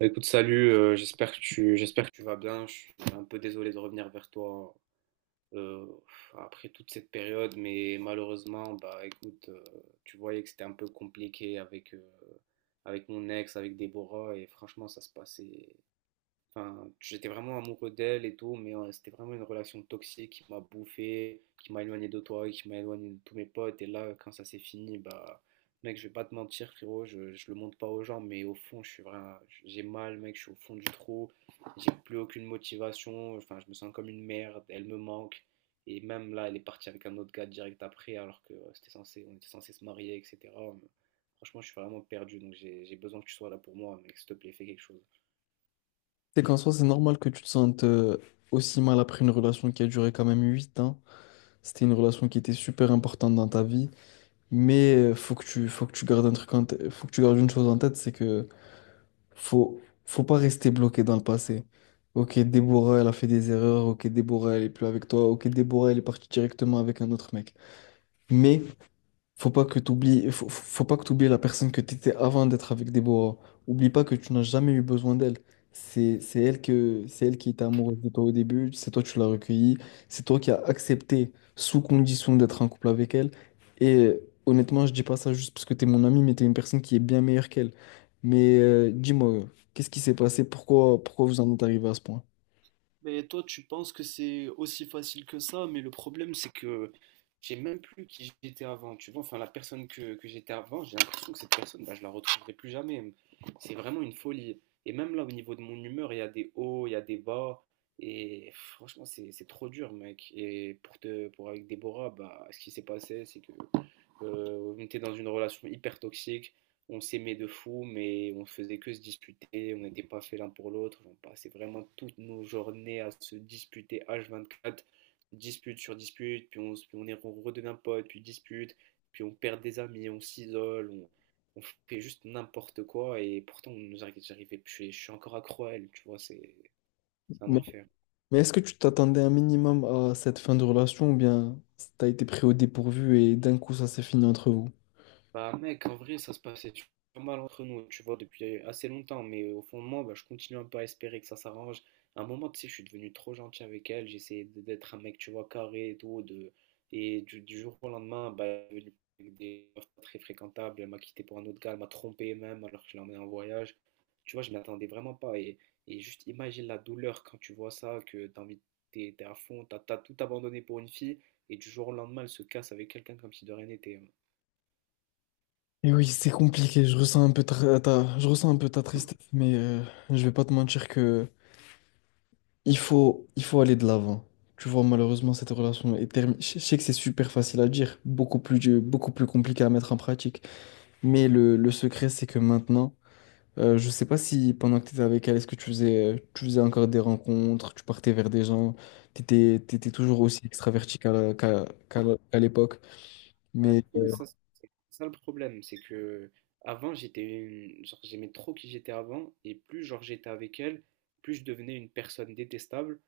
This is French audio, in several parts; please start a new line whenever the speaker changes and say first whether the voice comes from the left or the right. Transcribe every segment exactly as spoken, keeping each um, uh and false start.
right: Bah, Écoute, salut, euh, j'espère que tu, j'espère que tu vas bien. Je suis un peu désolé de revenir vers toi euh, après toute cette période, mais malheureusement, bah écoute, euh, tu voyais que c'était un peu compliqué avec, euh, avec mon ex, avec Déborah, et franchement, ça se passait. Enfin, j'étais vraiment amoureux d'elle et tout, mais euh, c'était vraiment une relation toxique qui m'a bouffé, qui m'a éloigné de toi, qui m'a éloigné de tous mes potes. Et là, quand ça s'est fini, bah, mec, je vais pas te mentir, frérot, je, je le montre pas aux gens, mais au fond, je suis vraiment, j'ai mal, mec, je suis au fond du trou, j'ai plus aucune motivation, enfin, je me sens comme une merde, elle me manque. Et même là, elle est partie avec un autre gars direct après, alors que euh, c'était censé, on était censé se marier, et cetera. Franchement, je suis vraiment perdu, donc j'ai j'ai besoin que tu sois là pour moi, mec, s'il te plaît, fais quelque chose.
left: C'est qu'en soi, c'est normal que tu te sentes euh, aussi mal après une relation qui a duré quand même huit ans. C'était une relation qui était super importante dans ta vie. Mais euh, faut que tu, faut que tu gardes un truc en tête- faut que tu gardes une chose en tête, c'est que faut, faut pas rester bloqué dans le passé. Ok, Déborah, elle a fait des erreurs. Ok, Déborah, elle est plus avec toi. Ok, Déborah, elle est partie directement avec un autre mec. Mais faut pas que t'oublies, faut, faut pas que t'oublies la personne que t'étais avant d'être avec Déborah. Oublie pas que tu n'as jamais eu besoin d'elle. C'est, c'est elle que, c'est elle qui était amoureuse de toi au début. C'est toi qui l'as recueillie. C'est toi qui as accepté sous condition d'être en couple avec elle. Et euh, honnêtement, je dis pas ça juste parce que t'es mon ami, mais t'es une personne qui est bien meilleure qu'elle. Mais euh, dis-moi, qu'est-ce qui s'est passé? Pourquoi, pourquoi vous en êtes arrivé à ce point?
right: Mais toi, tu penses que c'est aussi facile que ça, mais le problème, c'est que je sais même plus qui j'étais avant, tu vois. Enfin, la personne que, que j'étais avant, j'ai l'impression que cette personne, bah, je la retrouverai plus jamais. C'est vraiment une folie. Et même là, au niveau de mon humeur, il y a des hauts, il y a des bas. Et pff, franchement, c'est c'est trop dur, mec. Et pour te, pour avec Déborah, bah, ce qui s'est passé, c'est que euh, on était dans une relation hyper toxique. On s'aimait de fou, mais on faisait que se disputer. On n'était pas fait l'un pour l'autre. On passait vraiment toutes nos journées à se disputer h vingt-quatre, dispute sur dispute, puis on, se, puis on, est, on redevient pote, puis dispute, puis on perd des amis, on s'isole, on, on fait juste n'importe quoi. Et pourtant, on nous arri- j'arrivais, je suis je suis encore accro à elle, tu vois, c'est c'est un enfer.
left: Mais est-ce que tu t'attendais un minimum à cette fin de relation ou bien t'as été pris au dépourvu et d'un coup ça s'est fini entre vous?
right: Bah mec, en vrai, ça se passait super mal entre nous, tu vois, depuis assez longtemps, mais euh, au fond de moi, bah, je continue un peu à espérer que ça s'arrange. À un moment, tu sais, je suis devenu trop gentil avec elle, j'essayais d- d'être un mec, tu vois, carré et tout, de... et du, du jour au lendemain, bah, elle est devenue avec des meufs pas très fréquentables, elle m'a quitté pour un autre gars, elle m'a trompé même, alors que je l'ai en voyage. Tu vois, je m'attendais vraiment pas, et, et juste imagine la douleur quand tu vois ça, que t'as envie, t'es, t'es à fond, t'as, t'as tout abandonné pour une fille, et du jour au lendemain, elle se casse avec quelqu'un comme si de rien n'était, hein.
left: Et oui, c'est compliqué, je ressens un peu ta, ta- je ressens un peu ta tristesse, mais euh, je vais pas te mentir que il faut, il faut aller de l'avant. Tu vois, malheureusement, cette relation est terminée. Je je sais que c'est super facile à dire, beaucoup plus, beaucoup plus compliqué à mettre en pratique. Mais le, le secret, c'est que maintenant, euh, je sais pas si pendant que tu étais avec elle, est-ce que tu faisais, euh, tu faisais encore des rencontres, tu partais vers des gens, tu étais toujours aussi extraverti qu'à la- qu'à, qu'à la- qu'à l'époque.
right: Ah,
left: Mais
right: tu sais, ça, c'est c'est ça le problème, c'est que avant j'étais une- genre j'aimais trop qui j'étais avant et plus genre j'étais avec elle, plus je devenais une personne détestable.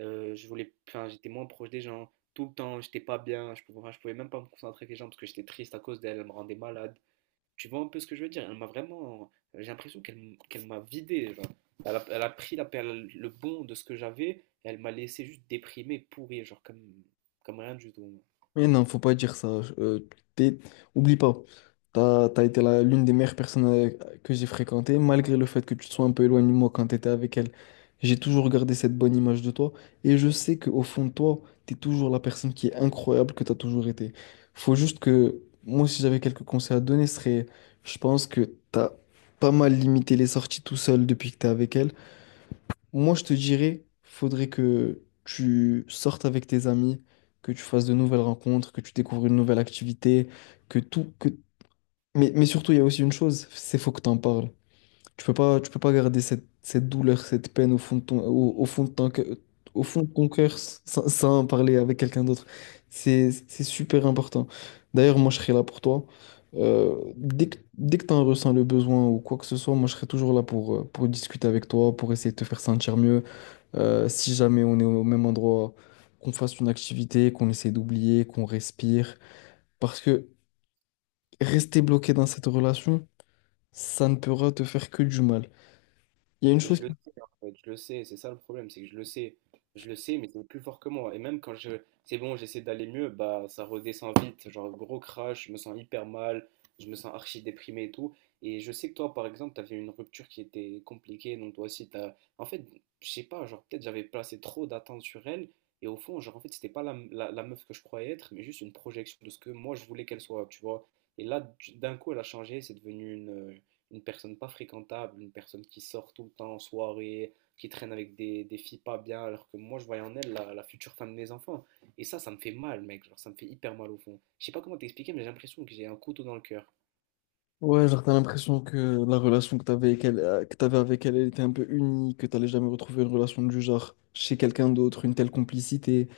right: Euh, je voulais, enfin j'étais moins proche des gens tout le temps, j'étais pas bien, je pouvais, enfin, je pouvais même pas me concentrer avec les gens parce que j'étais triste à cause d'elle, elle me rendait malade. Tu vois un peu ce que je veux dire? Elle m'a vraiment, j'ai l'impression qu'elle m- qu'elle m'a vidé, genre. Elle a, elle a pris la, perle- le bon de ce que j'avais, et elle m'a laissé juste déprimé, pourri, genre comme comme rien du tout.
left: Mais non, faut pas dire ça. Euh, t'es- Oublie pas, t'as, t'as été la- l'une des meilleures personnes euh, que j'ai fréquentées, malgré le fait que tu te sois un peu éloigné de moi quand t'étais avec elle. J'ai toujours gardé cette bonne image de toi, et je sais qu'au fond de toi, t'es toujours la personne qui est incroyable que t'as toujours été. Faut juste que, moi, si j'avais quelques conseils à te donner, ce serait, je pense que t'as pas mal limité les sorties tout seul depuis que t'es avec elle. Moi, je te dirais, faudrait que tu sortes avec tes amis, que tu fasses de nouvelles rencontres, que tu découvres une nouvelle activité, que tout, que... Mais, mais surtout, il y a aussi une chose, c'est faut que tu en parles. Tu peux pas, tu peux pas garder cette, cette douleur, cette peine au fond de ton, au, au fond de ton, cœur- au fond de ton cœur sans, sans en parler avec quelqu'un d'autre. C'est, c'est super important. D'ailleurs, moi, je serai là pour toi. Euh, dès que, dès que tu en ressens le besoin ou quoi que ce soit, moi, je serai toujours là pour, euh, pour discuter avec toi, pour essayer de te faire sentir mieux. Euh, si jamais on est au même endroit, qu'on fasse une activité, qu'on essaie d'oublier, qu'on respire. Parce que rester bloqué dans cette relation, ça ne pourra te faire que du mal. Il y a une
right: Mais
left: chose
right: je
left: qui...
right: le sais, en fait, je le sais, c'est ça le problème, c'est que je le sais, je le sais, mais c'est plus fort que moi. Et même quand je, c'est bon, j'essaie d'aller mieux, bah ça redescend vite, genre gros crash, je me sens hyper mal, je me sens archi déprimé et tout. Et je sais que toi, par exemple, t'avais une rupture qui était compliquée, donc toi aussi, t'as, en fait, je sais pas, genre peut-être j'avais placé trop d'attentes sur elle, et au fond, genre en fait, c'était pas la, la, la meuf que je croyais être, mais juste une projection de ce que moi je voulais qu'elle soit, tu vois. Et là, d- d'un coup, elle a changé, c'est devenu une une personne pas fréquentable, une personne qui sort tout le temps en soirée, qui traîne avec des, des filles pas bien, alors que moi je voyais en elle la, la future femme de mes enfants. Et ça, ça me fait mal, mec, genre ça me fait hyper mal au fond. Je sais pas comment t'expliquer, mais j'ai l'impression que j'ai un couteau dans le cœur.
left: Ouais, genre, t'as l'impression que la relation que t'avais avec elle, euh, que t'avais avec elle, elle était un peu unique, que t'allais jamais retrouver une relation du genre chez quelqu'un d'autre, une telle complicité,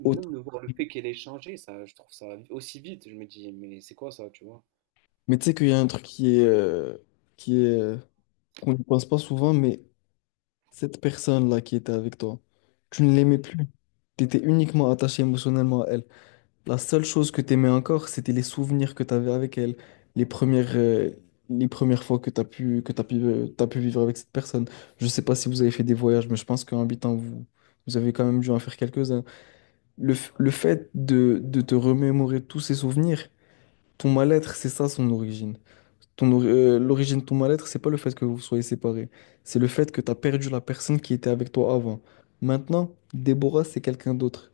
right: Mais
left: autre.
right: même de voir le fait qu'elle ait changé, ça, je trouve ça aussi vite, je me dis, mais c'est quoi ça, tu vois?
left: Mais tu sais qu'il y a un truc qui est... euh, qui est... euh, qu'on ne pense pas souvent, mais cette personne-là qui était avec toi, tu ne l'aimais plus. T'étais uniquement attaché émotionnellement à elle. La seule chose que t'aimais encore, c'était les souvenirs que t'avais avec elle, les premières, euh, les premières fois que t'as pu, que t'as pu, euh, t'as pu vivre avec cette personne. Je sais pas si vous avez fait des voyages, mais je pense qu'en habitant, vous, vous avez quand même dû en faire quelques-uns. Le, f- le fait de, de te remémorer tous ces souvenirs, ton mal-être, c'est ça son origine. Ton, ori- euh, l'origine de ton mal-être, c'est pas le fait que vous soyez séparés, c'est le fait que t'as perdu la personne qui était avec toi avant. Maintenant, Déborah, c'est quelqu'un d'autre.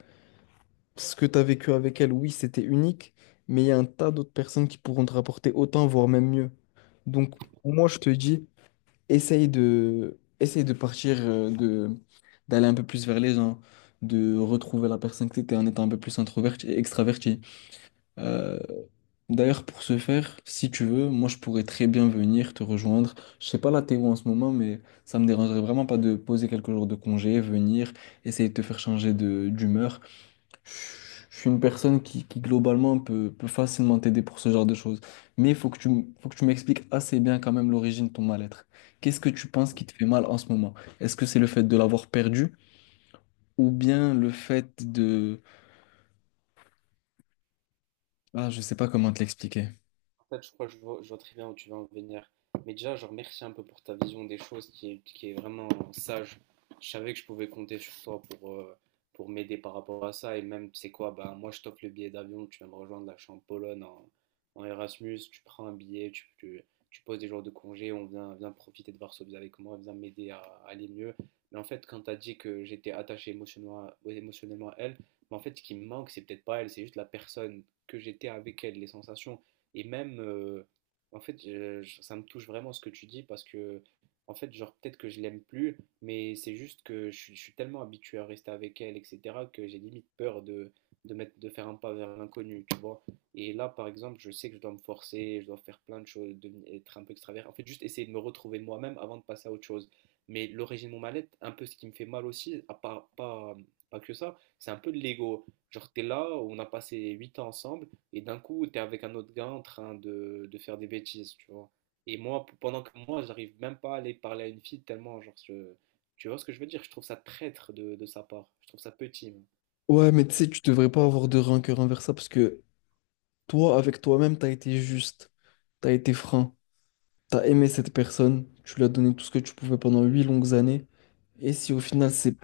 left: Ce que tu as vécu avec elle, oui, c'était unique, mais il y a un tas d'autres personnes qui pourront te rapporter autant, voire même mieux. Donc, moi, je te dis, essaye de, essaye de partir, euh, de, d'aller un peu plus vers les gens, de retrouver la personne que tu étais en étant un peu plus introverti et extraverti. Euh, d'ailleurs, pour ce faire, si tu veux, moi, je pourrais très bien venir te rejoindre. Je sais pas là, t'es où en ce moment, mais ça me dérangerait vraiment pas de poser quelques jours de congé, venir, essayer de te faire changer de, d'humeur. Je suis une personne qui, qui, globalement peut, peut facilement t'aider pour ce genre de choses. Mais il faut que tu, m- faut que tu m'expliques assez bien quand même l'origine de ton mal-être. Qu'est-ce que tu penses qui te fait mal en ce moment? Est-ce que c'est le fait de l'avoir perdu ou bien le fait de... Ah, je sais pas comment te l'expliquer.
right: En fait, je crois que je vois, je vois très bien où tu vas en venir. Mais déjà, genre, merci un peu pour ta vision des choses qui est, qui est vraiment sage. Je savais que je pouvais compter sur toi pour, euh, pour m'aider par rapport à ça. Et même, tu sais quoi, bah, moi, je t'offre le billet d'avion. Tu viens me rejoindre là, je suis en Pologne, en, en Erasmus. Tu prends un billet, tu, tu, tu poses des jours de congé. On vient, vient profiter de Varsovie avec moi, viens m'aider à, à aller mieux. Mais en fait, quand tu as dit que j'étais attaché émotionnellement à, ouais, émotionnellement à elle, mais en fait, ce qui me manque, c'est peut-être pas elle, c'est juste la personne que j'étais avec elle, les sensations et même, euh, en fait, je- je- ça me touche vraiment ce que tu dis parce que, en fait, genre, peut-être que je l'aime plus, mais c'est juste que je, suis je suis tellement habitué à rester avec elle, et cetera, que j'ai limite peur de, de, mettre, de faire un pas vers l'inconnu, tu vois. Et là, par exemple, je sais que je dois me forcer, je dois faire plein de choses, devenir- être un peu extravert. En fait, juste essayer de me retrouver moi-même avant de passer à autre chose. Mais l'origine de mon mal-être, un peu ce qui me fait mal aussi, à part, pas, pas que ça, c'est un peu de l'ego. Genre, t'es là, on a passé huit ans ensemble. Et d'un coup, tu es avec un autre gars en train de, de faire des bêtises, tu vois. Et moi, p- pendant que moi, j'arrive même pas à aller parler à une fille tellement, genre, je- tu vois ce que je veux dire? Je trouve ça traître de, de sa part. Je trouve ça petit, même.
left: Ouais, mais tu sais, tu devrais pas avoir de rancœur envers ça parce que toi, avec toi-même, t'as été juste, t'as été franc. T'as aimé cette personne, tu lui as donné tout ce que tu pouvais pendant huit longues années, et si au final c'est,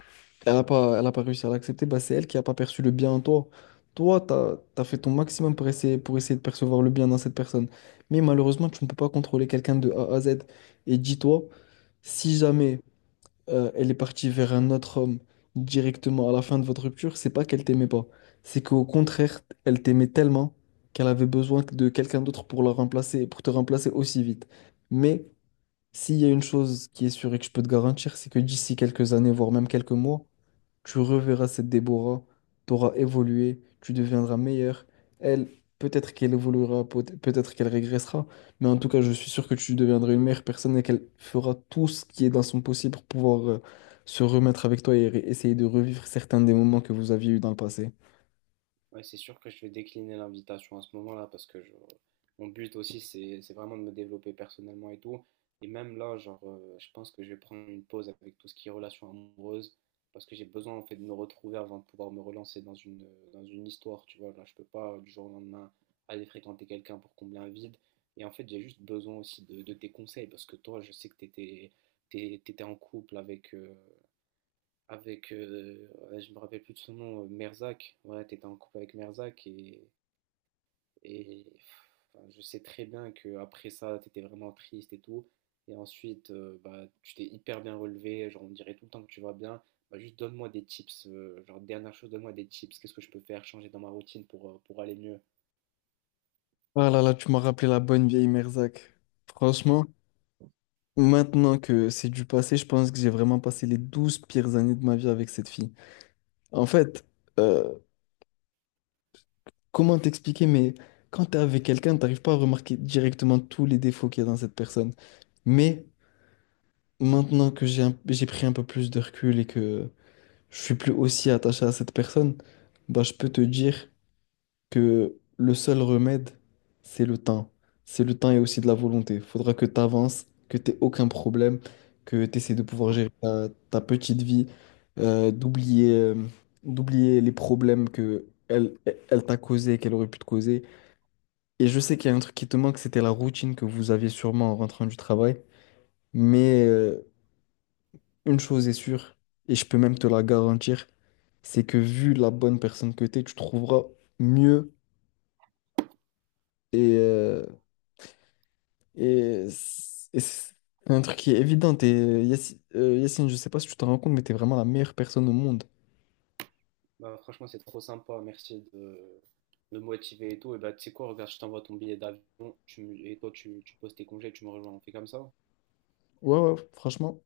left: elle a pas, elle a pas réussi à l'accepter, bah c'est elle qui a pas perçu le bien en toi. Toi, t'as, t'as fait ton maximum pour essayer, pour essayer de percevoir le bien dans cette personne, mais malheureusement tu ne peux pas contrôler quelqu'un de A à Z. Et dis-toi, si jamais euh, elle est partie vers un autre homme directement à la fin de votre rupture, c'est pas qu'elle t'aimait pas, c'est qu'au contraire elle t'aimait tellement qu'elle avait besoin de quelqu'un d'autre pour la remplacer, pour te remplacer aussi vite. Mais s'il y a une chose qui est sûre et que je peux te garantir, c'est que d'ici quelques années, voire même quelques mois, tu reverras cette Déborah, t'auras évolué, tu deviendras meilleur. Elle, peut-être qu'elle évoluera, peut- peut-être qu'elle régressera, mais en tout cas, je suis sûr que tu deviendras une meilleure personne et qu'elle fera tout ce qui est dans son possible pour pouvoir euh, se remettre avec toi et ré- essayer de revivre certains des moments que vous aviez eus dans le passé.
right: Ouais, c'est sûr que je vais décliner l'invitation à ce moment-là parce que je- mon but aussi, c'est c'est vraiment de me développer personnellement et tout. Et même là, genre, euh, je pense que je vais prendre une pause avec tout ce qui est relations amoureuses parce que j'ai besoin en fait de me retrouver avant de pouvoir me relancer dans une, dans une histoire, tu vois. Là, je peux pas euh, du jour au lendemain aller fréquenter quelqu'un pour combler un vide. Et en fait, j'ai juste besoin aussi de, de tes conseils parce que toi, je sais que t'étais, t'es- t'étais en couple avec, euh, avec, euh, ouais, je me rappelle plus de son nom, euh, Merzak. Ouais, t'étais en couple avec Merzak et, et pff, enfin, je sais très bien que après ça, t'étais vraiment triste et tout. Et ensuite, euh, bah, tu t'es hyper bien relevé, genre on dirait tout le temps que tu vas bien. Bah, juste donne-moi des tips, euh, genre dernière chose, donne-moi des tips, qu'est-ce que je peux faire, changer dans ma routine pour, euh, pour aller mieux.
left: Ah là là, tu m'as rappelé la bonne vieille Merzak. Franchement. Maintenant que c'est du passé, je pense que j'ai vraiment passé les douze pires années de ma vie avec cette fille. En fait, euh, comment t'expliquer, mais quand t'es avec quelqu'un, t'arrives pas à remarquer directement tous les défauts qu'il y a dans cette personne. Mais maintenant que j'ai un- j'ai pris un peu plus de recul et que je suis plus aussi attaché à cette personne, bah, je peux te dire que le seul remède, c'est le temps. C'est le temps et aussi de la volonté. Faudra que tu avances, que tu aucun problème, que tu essaies de pouvoir gérer ta, ta petite vie, euh, d'oublier euh, d'oublier les problèmes que elle, elle elle t'a causé, qu'elle aurait pu te causer. Et je sais qu'il y a un truc qui te manque, c'était la routine que vous aviez sûrement en rentrant du travail. Mais euh, une chose est sûre, et je peux même te la garantir, c'est que vu la bonne personne que tu es, tu trouveras mieux. Et, euh, Et c'est et c'est un truc qui est évident. Et Yacine, euh, Yacine, je sais pas si tu te rends compte, mais t'es vraiment la meilleure personne au monde.
right: Bah, franchement, c'est trop sympa, merci de, de me motiver et tout. Et bah, tu sais quoi, regarde, je t'envoie ton billet d'avion, tu me- et toi, tu, tu poses tes congés, tu me rejoins, on fait comme ça?
left: Ouais, ouais, franchement.